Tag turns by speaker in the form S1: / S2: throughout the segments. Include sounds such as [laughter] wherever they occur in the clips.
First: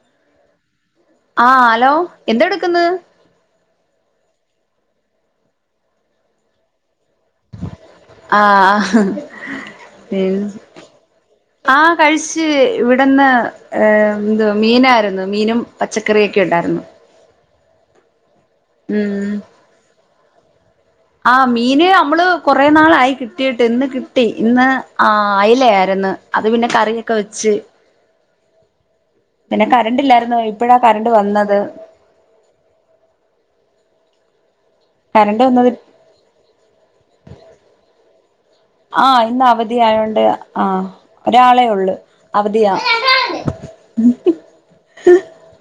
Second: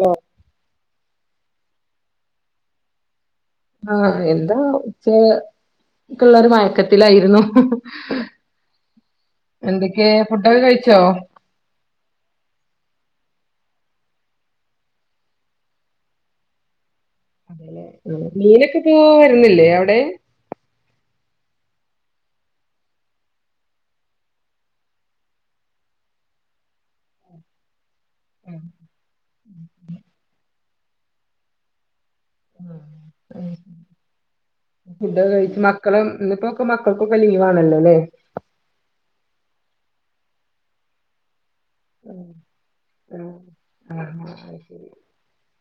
S1: Law
S2: ആഹ് hello എന്ത എട്ക്ക്‌ന്ന്
S1: ആഹ് എന്താ ഉച്ച പിള്ളേര് മഴക്കത്തിലായിരുന്നു
S2: ആഹ്
S1: എന്തൊക്കെ
S2: ഉം
S1: ഫുഡൊക്കെ കഴിച്ചോ
S2: ആ കഴിച്ച് ഇവിടെന്ന് ഏ ന്ത്‌ മീനാരുന്നു മീനും പച്ചക്കറിയൊക്കെ ഉണ്ടായിരുന്നു
S1: മീനൊക്കെ പ്പോ വരുന്നില്ലേ അവ്ടെ
S2: ആ മീന് അമ്മള് കൊറേ നാളായി കിട്ടിയിട്ട് ഇന്ന് കിട്ടി ഇന്ന് ആ അയിലെ അര് ന്ന് അത് പിന്നെ കറിക്കെ വെച്ച്
S1: ഉം
S2: പിന്നെ കരണ്ട് ഇല്ലാര്ന്നു ഇപ്പഴാ കരണ്ട് വന്നത്
S1: ആഹ് ഉം ഇത്
S2: കറണ്ട്
S1: കഴിച്ച്
S2: വന്നത്
S1: മക്കള് ന്ന് പ്പൊക്ക മക്കക്കൊക്ക ലീവ് ആണല്ലോ ല്ലേ
S2: ആഹ് ഇന്ന് അവധിയായോണ്ട് ആഹ് ഒരാളേ ഉള്ളു അവധിയാ
S1: ആ അശരി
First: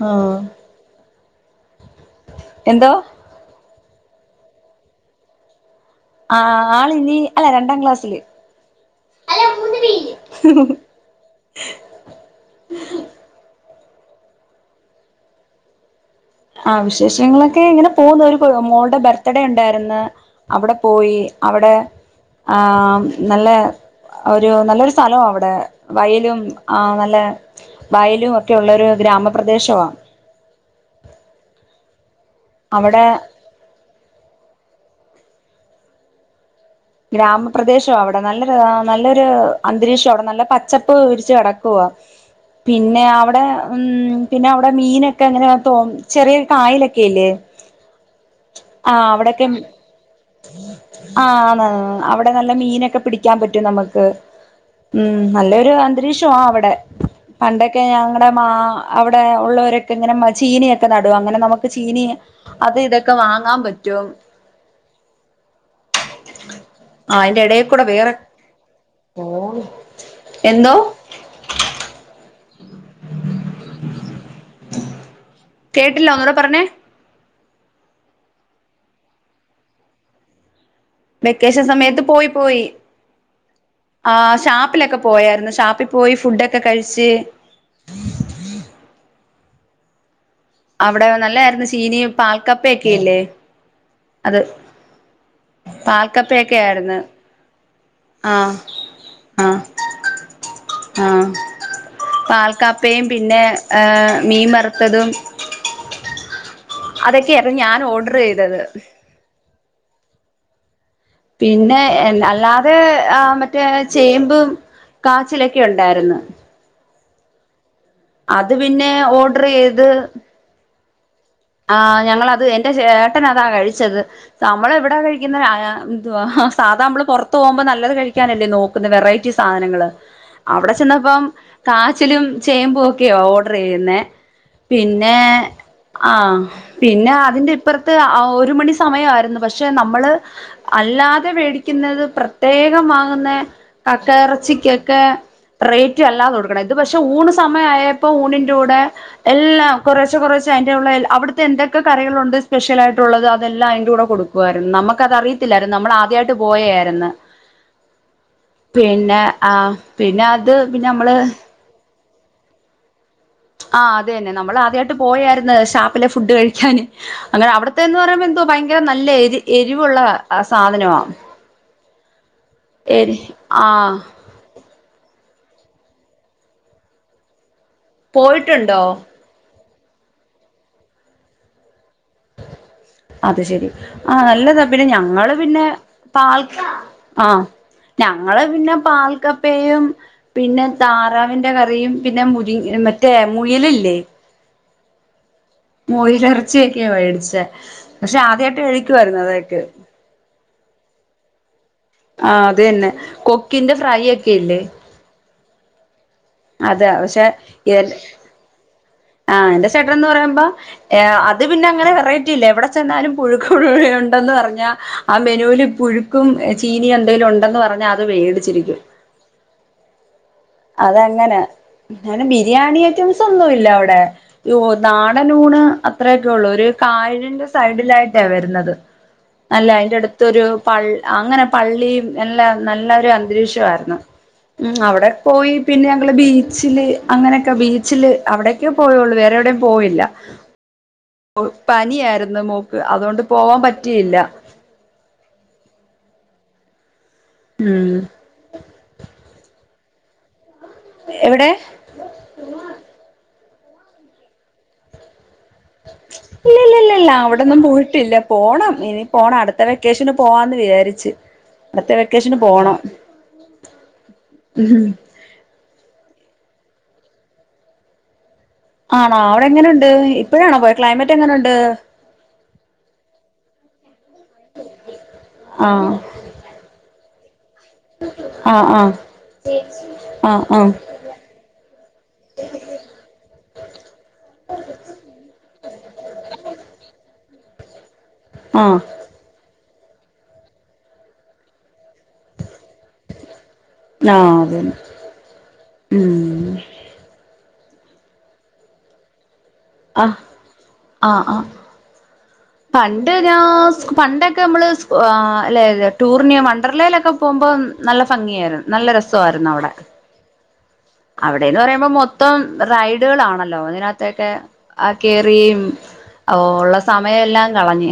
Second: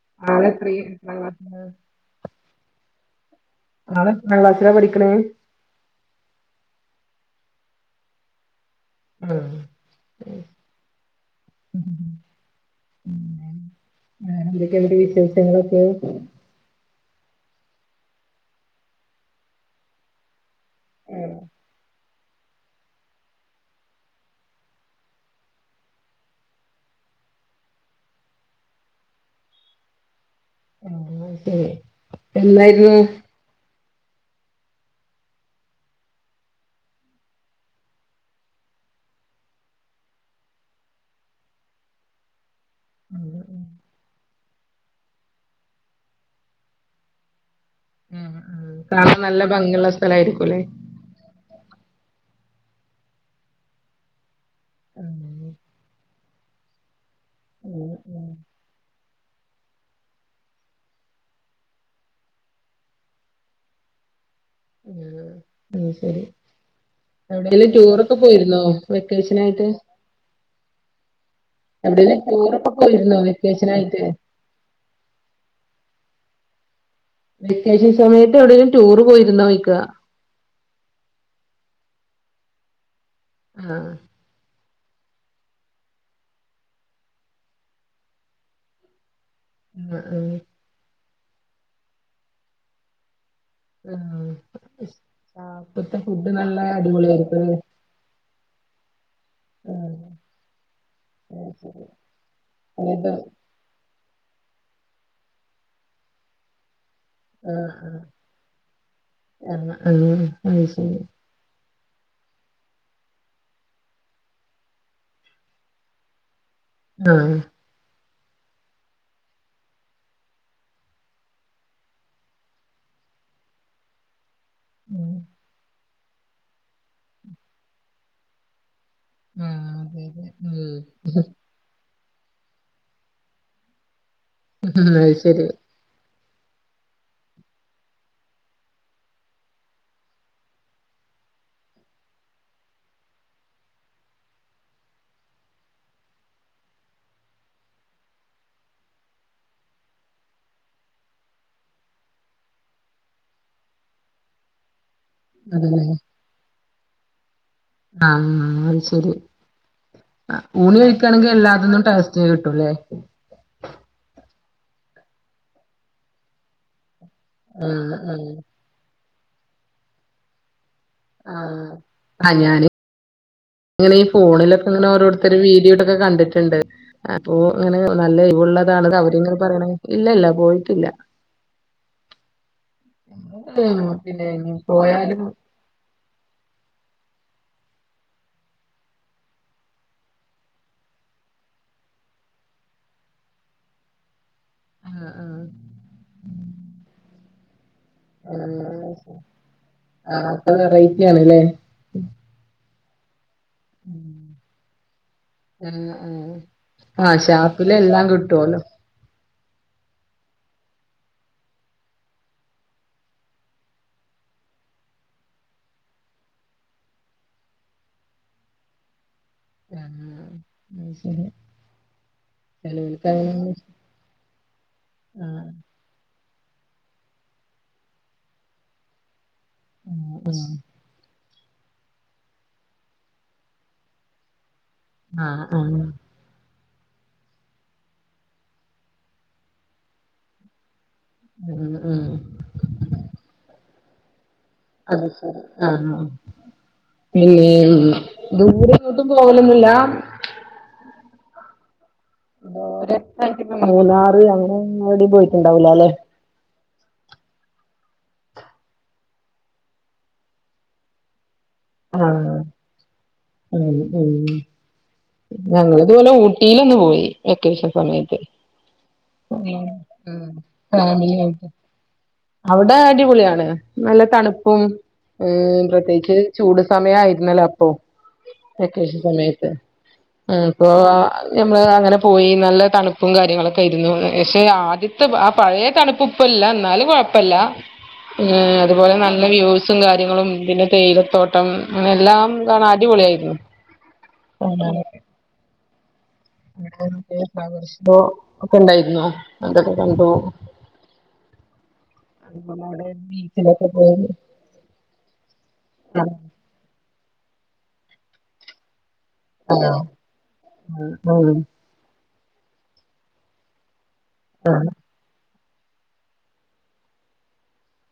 S2: ആഹ്
S1: ആളെത്രി
S2: എന്തോ
S1: ആളെത്ര ക്ലാസ്സിലാ പഠിക്ക്‌ണേ
S2: ആ ആള്നി അല്ല രണ്ടാം ക്ലാസ്സില്
S1: ആഹ് ആ എന്തൊക്കെ ണ്ട് വിശേഷങ്ങളൊക്കെ
S2: ആ വിശേഷങ്ങളൊക്കെ ഇങ്ങനെ പോവുന്നു ഒര് മോൾടെ ബർത്ത്ഡേ ഉണ്ടായിര്ന്ന് അവിടെ പോയി
S1: ആഹ്
S2: അവിടെ ആം നല്ലേ ഒരു നല്ലൊരു സ്ഥലൊവ അവ്ടെ വയലും ഒക്കെ ഉള്ളൊരു ഗ്രാമ പ്രദേശമ
S1: ഉം എന്നായിരുന്നു
S2: അവിടെ ഗ്രാമപ്രദേശൊവാ അവ്ടെ നല്ലൊരു നല്ലൊരു അന്ത് പിന്നെ അവിടെ ഉം പിന്നെ അവ്ടെ മീനൊക്കെ ങ്ങനെ തോം ചെറിയൊര് കാ
S1: കാണാൻ നല്ല ഭംഗിയുള്ള സ്ഥലമായിരിക്കും
S2: ആ ആന്ന് അവിടെ നല്ല മീനൊക്കെ പിടിക്കാ പറ്റും നമക്ക് ഉം നല്ലൊരു അന്തരീക്ഷോവാ അവിടെ പണ്ടൊക്കെ
S1: ഉം
S2: ഞങ്ങടെ മാ അവിടെ ഉള്ളവരൊക്കെ ങ്ങനെ ചീനിയൊക്കെ നടു അങ്ങനെ നമുക്ക് ചീനി അത് ഇതൊക്കെ വാങ്ങാ പറ്റും ടും
S1: ആ ഉം ശരി
S2: ആഹ് അയിന്റെ എടേ
S1: എവ്ടേലും
S2: കൂടെ വേറെ
S1: ടൂറൊക്കെ പോയിരുന്നോ വെക്കേഷനായിട്ട്
S2: എന്തോ
S1: എവ്ടെന്ന് ടൂറൊക്കെ പോയിര്ന്നോ വെക്കേഷനായിട്ട്
S2: കേട്ടില്ല ഒന്നൂട പറഞ്ഞേ
S1: വെക്കേഷൻ സമയത്ത് എവിടേലും ടൂറ് പോയിരുന്നോ ഒയ്ക്ക
S2: വെക്കേഷൻ സമയത്ത് പോയി പോയി
S1: ആഹ്
S2: ആ ഷാപ്പിലൊക്കെ പോയായിരുന്നു. ഷാപ്പിൽ പോയി ഫുഡൊക്കെ കഴിച്ച്
S1: ഉ ഉം
S2: അവിടെ നല്ലായിരുന്നു ചീനയും പാൽക്കപ്പൊക്കെയില്ലേ
S1: ഇപ്പത്തെ ഫുഡ് നല്ല അടിപൊളിയായിരുന്നു
S2: ആ ആ ആ
S1: അത് ശരി
S2: പാൽക്കാപ്പയും
S1: ഏത്
S2: പിന്നെ മീൻ വറുത്തതും അതൊക്കെയരുന്നു ഞാൻ ഓർഡർ ചെയ്തത്.
S1: ആഹ ആഹ അഹ് ശരി
S2: പിന്നെ അല്ലാതെ ആ മറ്റേ ചേമ്പും കാച്ചിലൊക്കെ ഉണ്ടായിരുന്ന്
S1: ആഹ
S2: അത് പിന്നെ ഓർഡർ ചെയ്ത് ആ ഞങ്ങളത് എന്റെ ചേട്ടനതാ കഴിച്ചത്. നമ്മളെ ഇവിടാ
S1: ഉം
S2: കഴിക്കുന്ന അ ആ സാധാരണ നമ്മൾ പുറത്ത് പോകുമ്പോ നല്ലത് കഴിക്കാനല്ലേ നോ വെറൈറ്റി
S1: ആഹ്
S2: സാധനങ്ങൾ.
S1: അതെ അതെ
S2: അവിടെ
S1: ഉം
S2: ചെന്നപ്പോ കാ ച്ചിലും ചേമ്പൂ ഒക്കെയ ഓർഡർ ചെയ്യുന്നെ
S1: ഉ അഹ് ശരി
S2: ആ പിന്നെ അതിന്റെ ഇപ്പറത്ത് ഒരു മണി സമയമായിരുന്നു പക്ഷെ നമ്മള് അല്ല ല്ലാതെ മേടിക്കുന്നത് പ്രത്യേകം വാങ്ങുന്ന കക്ക ഇറച്ചിക്കൊക്കെ റേറ്റ് അല്ലാതെ കൊടുക്കണം, ഇത് പക്ഷെ ഊണ് സമയയപ്പോ ഊണിന്റെ കൂടെ എല്ലാം കുറേശെ കുറേശെ അവിടുത്തെ എന്തൊക്കെ കറികളണ്ട് സ്പെഷ്യൽ ആയിട്ടുള്ളത് അതെല്ലാം അതിന്റെ കൂടെ കൊടുക്കുയിരുന്നു. നമുക്ക് അതറിയത്തില്ലായിരുന്നു നമ്മൾ ആദ്യമായിട്ട് പോയായിരുന്നു.
S1: ആഹ ആ അത് ശരി,
S2: പിന്നെ ആ പിന്നെ
S1: ആ
S2: അത്
S1: ഊണ്
S2: പിന്നെ നമ്മള്
S1: കഴിക്കയാണെങ്കിൽ എല്ലാതൊന്നും ടെസ്റ്റ്‌ കിട്ടൂല്ലേ
S2: ആഹ അത തന്നെ നമ്മൾ ആദ്യമായിട്ട് പോയായിരുന്നു ഷാപ്പിലെ ഫുഡ് കഴിക്കാന് അങ്ങനെ
S1: ആഹ്
S2: അവിടുത്തെന്ന് പറയുമ്പോ
S1: ആഹ്
S2: എന്തോ ഭയങ്കര നല്ല എരി എരിവുള്ള സാധന
S1: ആ ആ ഞാന്
S2: എരി ആ
S1: ഇങ്ങനെ ഫോണിലൊക്കെ ഇങ്ങനെ ഓരോരു ഇ ഒരു വീഡിയോട്ടൊക്കെ കണ്ടിട്ടുണ്ട് അപ്പോ ഇങ്ങനെ നല്ല
S2: പോയിട്ടുണ്ടോ
S1: എരിവുള്ളതാണത് അവരിങ്ങനെ പറയണ ഇല്ല ഇല്ല പോയിട്ടില്ല
S2: അത് ശരി
S1: ഉം,
S2: ആ
S1: പിന്നെ ഇനി
S2: നല്ലതാ പിന്നെ
S1: പോയാലും
S2: ഞങ്ങള് പിന്നെ പാൽ ആഹ ഞങ്ങള് പിന്നെ പാൽക്കപ്പയും പിന്നെ താറാവിന്റെ കറിയും പിന്നെ മുരി മറ്റേ മുയലില്ലേ
S1: അ അ
S2: മുയലിറച്ചിയൊക്കെയ മേടിച്ച
S1: ആ ആ അപ്പ വെറൈറ്റി ആണല്ലേ
S2: ആ അത് തന്നെ കൊക്കിന്റെ ഫ്രൈ ഒക്കെല്ലേ
S1: ആഹ് ആഹ്
S2: അതെ
S1: ആഹ്
S2: പക്ഷെ
S1: ഷാപ്പില് എല്ലാം കിട്ടുവല്ലോ
S2: ആ എന്റെ ചേട്ടൻ എന്ന് പറയുമ്പോ അത് പിന്നെ അങ്ങനെ വെറൈറ്റി ഇല്ലേ എവിടെ ചെന്നാലും പു [unintelligible] ന്ന് പറഞ്ഞാ ആ മെനുവിൽ പുഴുക്കും ചീനിയും എന്തെലും ഉണ്ടെന്ന് പറഞ്ഞാൽ അത് വേടിച്ചിരിക്കും. [inaudible]
S1: [inaudible] ശരി
S2: അതെങ്ങനെ, ന്നാലും ബിരിയാണി
S1: ചെലോൽക്ക്
S2: ഐറ്റംസ്
S1: അതൊന്നും
S2: ഒന്നും ഇല്ല അവിടെ അയ്യോ നാടനൂണ് അത്രയൊക്കെ ഉള്ളൂ, ഒരു കായലിന്റെ സൈഡിലായിട്ടാ വരുന്നത് അല്ല അതിന്റെ അടുത്തൊരു
S1: ഇഷ്
S2: പള്ളി അങ്ങനെ പള്ളിയ എല്ലാം നല്ല ഒരു അന്തരീക്ഷമായിരുന്നു ഉ അവിടെ
S1: ആഹ്
S2: പോയി
S1: ആഹ് ആഹ്
S2: പിന്നെ ഞങ്ങള് ബീ ച്ചില് അങ്ങനെയൊക്കെ ബീച്ചില് അവിടെക്കെ പോയുള്ളൂ വേറെ എവിടെയും പോയില്ല. ഒ
S1: ആഹ് ആഹ് ആഹ്
S2: പനിയായിരുന്നു മോക്ക് അതുകൊണ്ട് പോവാൻ പറ്റിയില്ല.
S1: അത്ശരി ആഹ് ആഹ് ഇല്ല്യം
S2: ഉം
S1: ദൂരെങ്ങോട്ടും പോകലൊന്നുല്ലാം
S2: എവിടെ
S1: ദൂരെസ്ഥലത്ത്ക്ക് മൂന്നാറ് അങ്ങനൊടി പോയിട്ടുണ്ടാവൂലല്ലേ
S2: ല്ല അവിടൊന്നും പോയിട്ടില്ല പോണം ഇനി പോണം അടുത്ത വെക്കേഷന് പോവാന്ന് വിചാരിച്ച് അത്തെ വെക്കേഷന് പോണം
S1: ഉ
S2: ഉം
S1: ഞങ്ങൾ ഇതുപലെ ഊട്ടിയിലൊന്ന് പോയി വെക്കേഷൻ സമയത്ത്
S2: ആണോ അവിടെ
S1: ഉം
S2: എങ്ങനുണ്ട്
S1: ഉം
S2: ഇപ്പഴാണോ പോയ ക്ലൈമറ്റ്
S1: ഫാമിലിയായിട്ട്
S2: എങ്ങനുണ്ട്
S1: അവിടെ അടിപൊളിയാണ് നല്ല തണുപ്പും ഏ
S2: ആഹ്
S1: പ്രത്യേകിച്ച് സമയായിരുന്നല്ലേ അപ്പൊ
S2: ആഹ് ആഹ്
S1: വെക്കേഷൻ സമയത്ത്
S2: ആഹ്
S1: ഉം
S2: ആഹ്
S1: പോവാ ഞമ്മള് അങ്ങനെ പോയി നല്ല തണുപ്പും കാര്യങ്ങളൊക്കെയിരുന്നു പക്ഷേ ആദ്യ ത്തെ ആ പഴേ തണുപ്പ് ഇപ്പല്ല എന്നാലും കൊഴ് പ്പല്ല
S2: ആഹ്
S1: അതുപോലെ നല്ല വ്യൂസും കാര്യങ്ങളും പിന്നെ തേയിലത്തോട്ടം അങ്ങനെ എല്ലാംത അടിപൊളിയായിരുന്നു
S2: ആഹ് അതന്നെ ഉം
S1: [unintelligible] ഫ്ലവർ ഷോ ഒക്കെണ്ടായിരുന്നോ
S2: അഹ് ആഹ് ആഹ്
S1: അടിപൊളിയാ
S2: പണ്ട് ഞാ സ് പണ്ടൊക്കെ നമ്മള് സ് ആ അല്ലെ
S1: ആഹ്
S2: ടൂറിന് വണ്ടർലേയിലൊക്കെ പോകുമ്പം നല്ല ഭംഗിയായിരുന്നു നല്ല രസവായിരുന്നു അവിടെ
S1: ആഹ്
S2: അവിടെന്ന് പറയുമ്പോ മൊത്തം റൈഡുകളൾാണല്ലോ അതിനകത്തൊക്കെ
S1: ആഹ്
S2: ആ കേ ഉള്ള സമയം എല്ലാം കളിഞ്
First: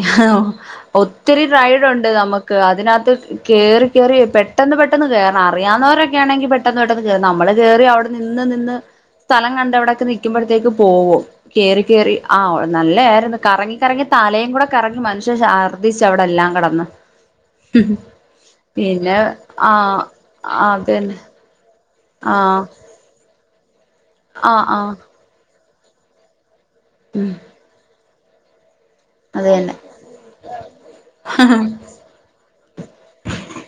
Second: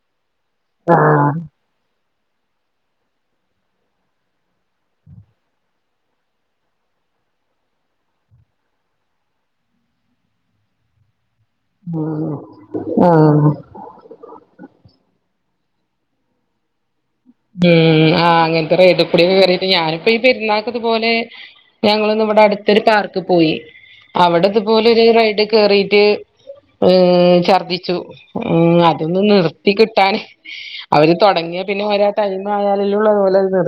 S1: ആഹ്
S2: ഒത്തിരി ഡണ്ട് [unintelligible] ട് നമുക്ക് അതിനകത്ത് കേറി കേറി പെട്ടെന്ന് പെട്ടെന്ന് കേറാൻ അറിയാവുന്നവരൊക്കെ ആണെങ്കി പെട്ടെന്ന് പെട്ടെന്ന് നമ്മള് കേറി അവിടെ നിന്ന് നിന്ന് സ്ഥലം കണ്ട് അവിടൊക്കെ നിക്കുമ്പഴത്തേക്ക് പോകും കേറി കേറി ആഹ് നല്ലതായിരുന്നു
S1: ആഹ്
S2: കറങ്ങി കറങ്ങി തലയും കൂടെ കറങ്ങി മനുഷ്യൻ ശർ ർദ്ദിച്ചവിടെ എല്ലാം കെടന്ന്
S1: ഉം ആ അങ്ങനത്തെ റൈഡ്
S2: പിന്നെ
S1: കൂടി കറിട്ട്
S2: ആ
S1: ഞാനിപ്പ ഈ പെരുന്നാക്കതുപോലെ
S2: അതന്നെ
S1: പ്പെ ഞങ്ങള്ന്ന്
S2: ആ
S1: ഇവിടെ അടുത്തൊരു പാർക്ക് പോയി അവിടെ
S2: ആ ആ
S1: ഇതുപോലെ ഒരു റൈഡ് കേറിയിട്ട് ഈ ഛർദിച്ചു അതൊന്ന്
S2: അത്
S1: നിർത്തി
S2: തന്നെ
S1: കിട്ടാൻ അവര് തുടങ്ങിയ പിന്നെ ഒരാ ടൈം ആയാലള്ളതുപോലെ അത് നിർ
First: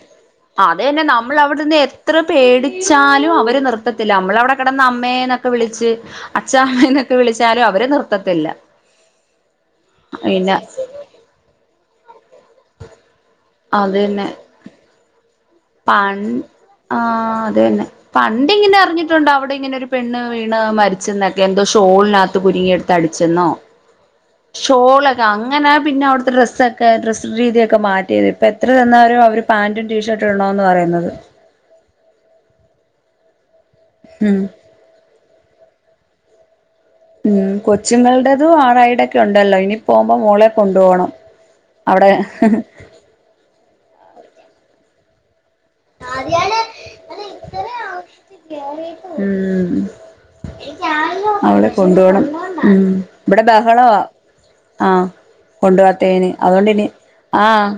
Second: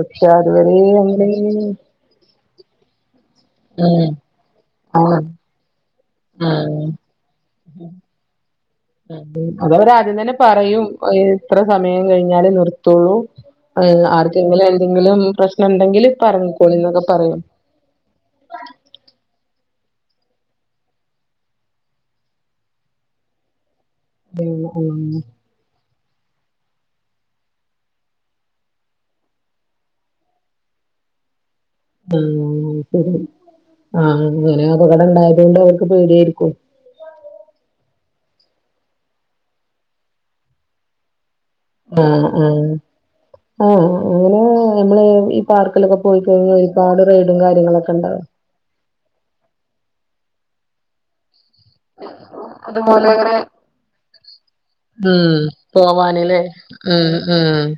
S2: അതേന്നെ നമ്മള് അവിടുന്ന് എത്ര പേടിച്ചാലും അവ് ഒരു
S1: ഉം
S2: നൃത്തത്തില്ല നമ്മള അവിടെ കിടന്ന
S1: ആഹ്
S2: അമ്മയന്നൊക്കെ വിളിച്ച്
S1: ആഹ്
S2: അച്ഛാമ്മന്നൊക്കെ വിളിച്ചാലും അവരെ നർത്തത്തില്ല
S1: അതവര് ആദ്യം തന്നെ പറയും എത്ര സമയം കഴിഞ്ഞാലേ നിർത്തുള്ളൂ
S2: അത്
S1: അത്‌
S2: തന്നെ
S1: ആർക്കെങ്കിലും എന്തെങ്കിലും പ്രശ്ന
S2: പൺ ആ അത് തന്നെ പണ്ട് ഇങ്ങനെ അറിഞ്ഞിട്ടുണ്ടാ അവിടെ ഇങ്ങനെ ഒരു പെണ് വീണ് മരിച്ചെന്നൊക്കെ എന്തോ ഷോളിനകത്ത് കുരുങ്ങിയ എടുത്ത് അടിച്ചെന്നോ
S1: ഉം ഉം
S2: ഷോളൊക്കെ അങ്ങനാ പിന്നെ അവിടുത്തെ ഡ്രസ് ഒക്കെ ഡ്രസ് രീതിയൊക്കെ മാറ്റിയത് ഇപ്പപ്പോ എത്ര തന്നാലരും അവ പാന്റും ടീഷർട്ടും [unintelligible] പറയുന്നത്
S1: ഉ ശരി ആ
S2: ഉം
S1: അങ്ങനെ അപ കടണ്ടായി അതുകൊണ്ട് അവർക്ക് പേടി ആയിരിക്കും
S2: ഉം കൊച്ചുങ്ങൾടേതും ആറൈടൊക്കെ ഉണ്ടല്ലോ ഇനി പോകുമ്പോ മോളെ കൊണ്ടു പോകണം
S1: ആഹ് ആഹ് ആഹ് അങ്ങനെ നമ്മള് ഈ പാർക്കിലൊക്കെ പോയിക്കഴി ഒരുപാട് റെയ്ഡും കാര്യങ്ങളൊക്കെ ഇണ്ടാവും
S2: ഉം അവടെ കൊണ്ട പോണം ഉ
S1: അതുപോലെ അങ്ങനെ
S2: ഇവിടെ ബഹളവാ ആഹ്
S1: ഉം
S2: കൊണ്ട് പോവാത്തെയ്ന്
S1: പോവാനില്ലേ
S2: അത്കൊണ്ടെയിനി
S1: ഉം ഉം
S2: ആഹ്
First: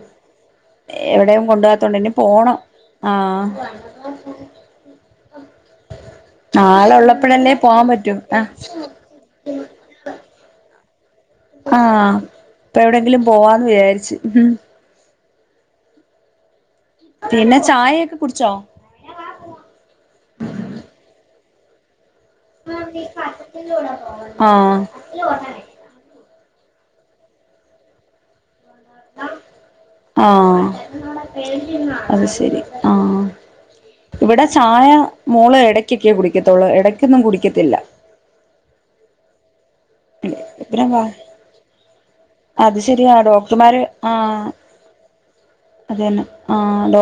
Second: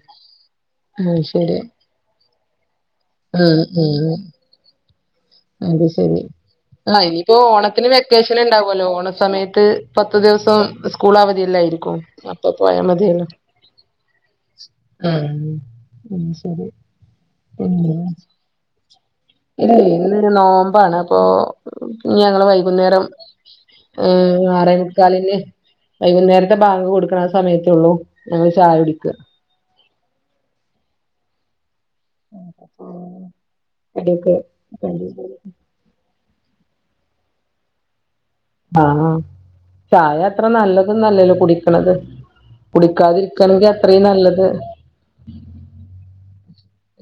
S2: എവിടെയും കൊണ്ട പോത്തോണ്ട് ഇനി പോണം ആഹ്
S1: മ് മ് അത്ശെരി
S2: ആള്
S1: ആ ഇനിപ്പോ
S2: ഉള്ളപ്പോഴല്ലേ പോവാൻ
S1: ഓണത്തിന്
S2: പറ്റൂ ആഹ്
S1: വെക്കേഷന്ണ്ടാവൊല്ലോ ഓണ സമയത്ത് പത്ത് ദിവസം സ്കൂളവധിയെല്ലായിരിക്കും
S2: ആഹ്
S1: അപ്പോ
S2: ഇപ്പൊ
S1: പോയാ
S2: എവിടെയെങ്കിലും
S1: മതിയല്ലോ
S2: പോവാന്ന് വിചാരിച്ച്
S1: ഉം ശെരി പിന്നെ
S2: ചായയൊക്കെ കുടിച്ചോ
S1: [unintelligible] നോമ്പാണ് അപ്പോ ഞങ്ങള് വൈകുന്നേരം ആറേ
S2: ആഹ്
S1: മുക്കാലിന്ന് വൈകുന്നേര ബാങ്ക് കൊട്ക്ക്ണ സമയത്തോള്ളൂ ഞങ്ങള് ചായ കുടിക്ക
S2: ആ അത്ശെരി ആ
S1: കടിയൊക്കെ
S2: ഇവിടെ ചായ മോള് എടക്കൊക്കെ കുടികോ ത്തൊള്ളു ഇടയ്ക്കൊന്നും കുടിക്കത്തില്ല
S1: ആ ഹാ ചായ അത്ര
S2: പിന്നെ വാ
S1: നല്ലതൊന്നല്ലല്ലോ കുടിക്ക്ണത്
S2: അത്
S1: കുടിക്കാതിരിക്കണെങ്കി അത്രേം നല്ലത്
S2: അത് ന്നെ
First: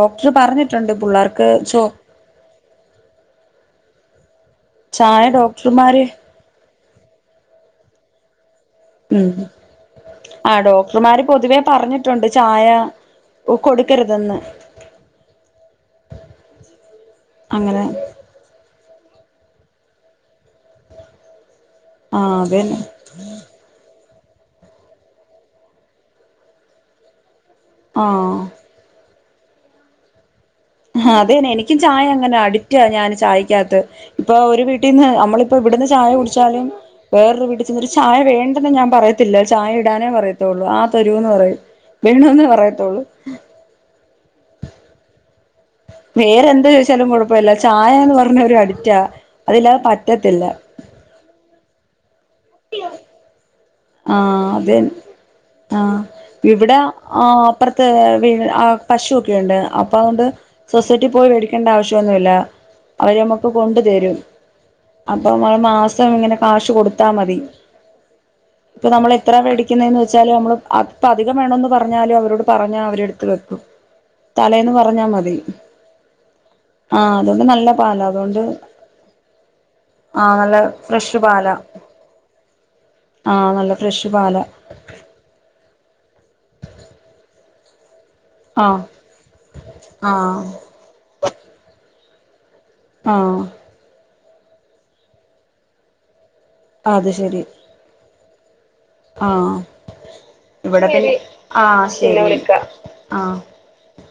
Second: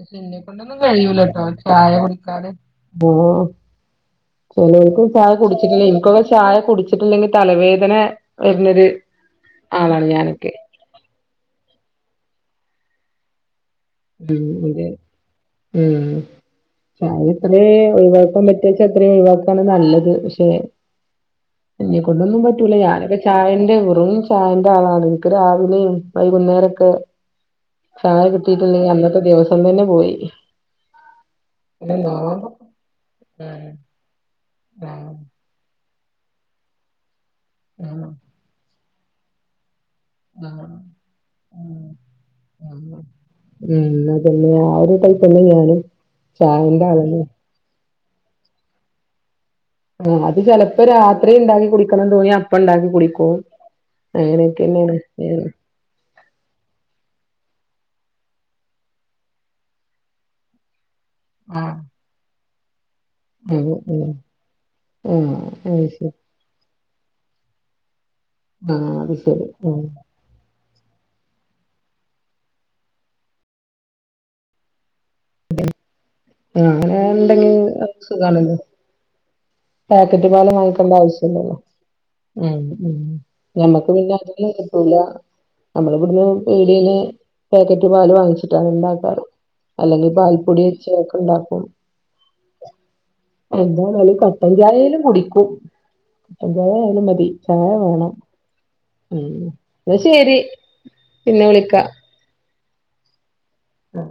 S1: ക്ഷെ ന്നെക്കൊണ്ടൊന്നും കയ്യൂലട്ടോ
S2: ചോ
S1: ചായ കുടിക്കാതെ ഓ ചെലോല്ക്കും ചായ കുട്ച്ചിട്ടില്ലേ ന്ക്കൊക്കെ ചായ കുട്ച്ചിട്ടില്ലെങ്കി തലവേദന വെര്ണൊര്
S2: ഉം
S1: ആളാണ് ഞാനൊക്കെ
S2: ആഹ് ഡോക്ടർമാര് പൊതുവേ പറഞ്ഞിട്ടുണ്ട് ചായ കൊടുക്കരുതെന്ന്
S1: മ്മ് അതെ മ്മ് ചായത്രേ
S2: അങ്ങനെ
S1: ഒഴിവാക്കാൻ പറ്റെത്ര അത്രമ് ഒഴിവാക്കാണ് നല്ലത് ക്ഷെ
S2: ആഹ്
S1: ഞ്ഞെക്കോണ്ടൊന്നും പറ്റൂല
S2: അതന്നെ
S1: ഞാനൊക്കെ ചായന്റെ വെറും ചായന്റെ ആളാണ് ൻക്ക് രാവിലിം വൈകുന്നേരൊക്കെ
S2: ആ
S1: ചായ കിട്ടിയിട്ടില്ലെങ്കിൽ അന്നത്തെ ദിവസം തന്നെ പോയി
S2: അതെന്നെ എനിക്കും
S1: പിന്നെ
S2: ചായ അങ്ങനെ
S1: നോമ്പ്
S2: അഡിറ്റാ ഞാന് ചായക്കകത്ത് ഇപ്പോ ഒരു വീട്ടീന്ന് നമ്മളിപ്പോ ഇവ്ട്ന്ന് ചായ കുടിച്ചാലും വേറൊരു വീട്ടിൽ ചെന്നിട്ട് ചായ വേണ്ടെന്ന് ഞാ പറയത്തില്ല ചായ ടാനേ പറയത്തൊള്ളൂ ആ തരൂന്ന് പറയും വേണംന്ന് പറയത്തൊള്ളൂ
S1: അ ഒരു ടൈപ്പെന്നെ ഞാനും
S2: വേറെന്ത്
S1: ചായന്റെ
S2: ചോയ്ച്ചാലും
S1: ആളന്നെ
S2: കൊഴ്പ്പല്ല ചായാന്ന് പറഞ്ഞ ഒരടിറ്റാ
S1: ആ അത് ചെലപ്പോ രാത്രിണ്ടാക്കി കുടിക്കണം തോന്നിയാ അപ്പണ്ടാക്കി കുടിക്കും
S2: ആ അതെൻ
S1: അങ്ങനെയൊക്കെന്നെയാണ്
S2: ആ ഇവിടെ ആ അപ്പർത്തെ പശൊക്കെണ്ട് അപ്പൊ അതൊണ്ട് സെറ്റ് പോയി
S1: ആ
S2: മേടിക്കണ്ട ആവശ്യന്നുല്ല അവരമ്മക്ക്
S1: ഉം ഉം
S2: കൊണ്ട്തരും അപ്പോ
S1: ആഹ് അത് ശരി
S2: മാസംങ്ങനെ കാശ് കൊടു ത്താമതി ഇപ്പ
S1: ആഹ് അത്
S2: നമ്മള് എത്രെ
S1: ശരി ഉം
S2: മേടിക്കുന്നേന്ന് വെച്ചാല് നമ്മള് പ്പോ അധികം വേണന്ന് പറഞ്ഞാലും അവരോട് പറഞ്ഞാ അവരെടുത്ത് വെക്കും തലേന്ന് പറഞ്ഞാ മതി ആഹ് അതുകൊണ്ട്
S1: അങ്ങനെണ്ന്ന്ണ്ടെങ്കി
S2: നല്ല
S1: അത്
S2: പാലാ അതുകൊണ്ട്
S1: സുഖാണല്ലോ പേക്കറ്റ്
S2: ആഹ്
S1: പാല്
S2: നല്ല
S1: വാങ്ങിക്കേണ്ട
S2: ഫ്രഷ് പാലാ
S1: ആവശ്യല്ലല്ലോ മ് മ്
S2: ആഹ് നല്ല
S1: നമ്മക്ക്
S2: ഫ്രഷ്
S1: പിന്നെ
S2: പാലാ
S1: [unintelligible] പാല് വാങ്ങിച്ചിട്ടാണ്
S2: ആഹ്
S1: ഉണ്ടാക്കാറ് അല്ലെങ്കിൽ
S2: ആഹ്
S1: പാൽപ്പൊടി വെച്ചൊ ഉണ്ടാക്കും
S2: ആഹ്
S1: എന്തായാലും കട്ടൻചായേലും കുടിക്കും ട്ടൻ ചായായാലും മതി ചായ വേണം
S2: ആ
S1: ഉം എന്നാ ശരി
S2: ഇവിടെ പിന്നെ ആ ശെരി ആ
S1: ആ.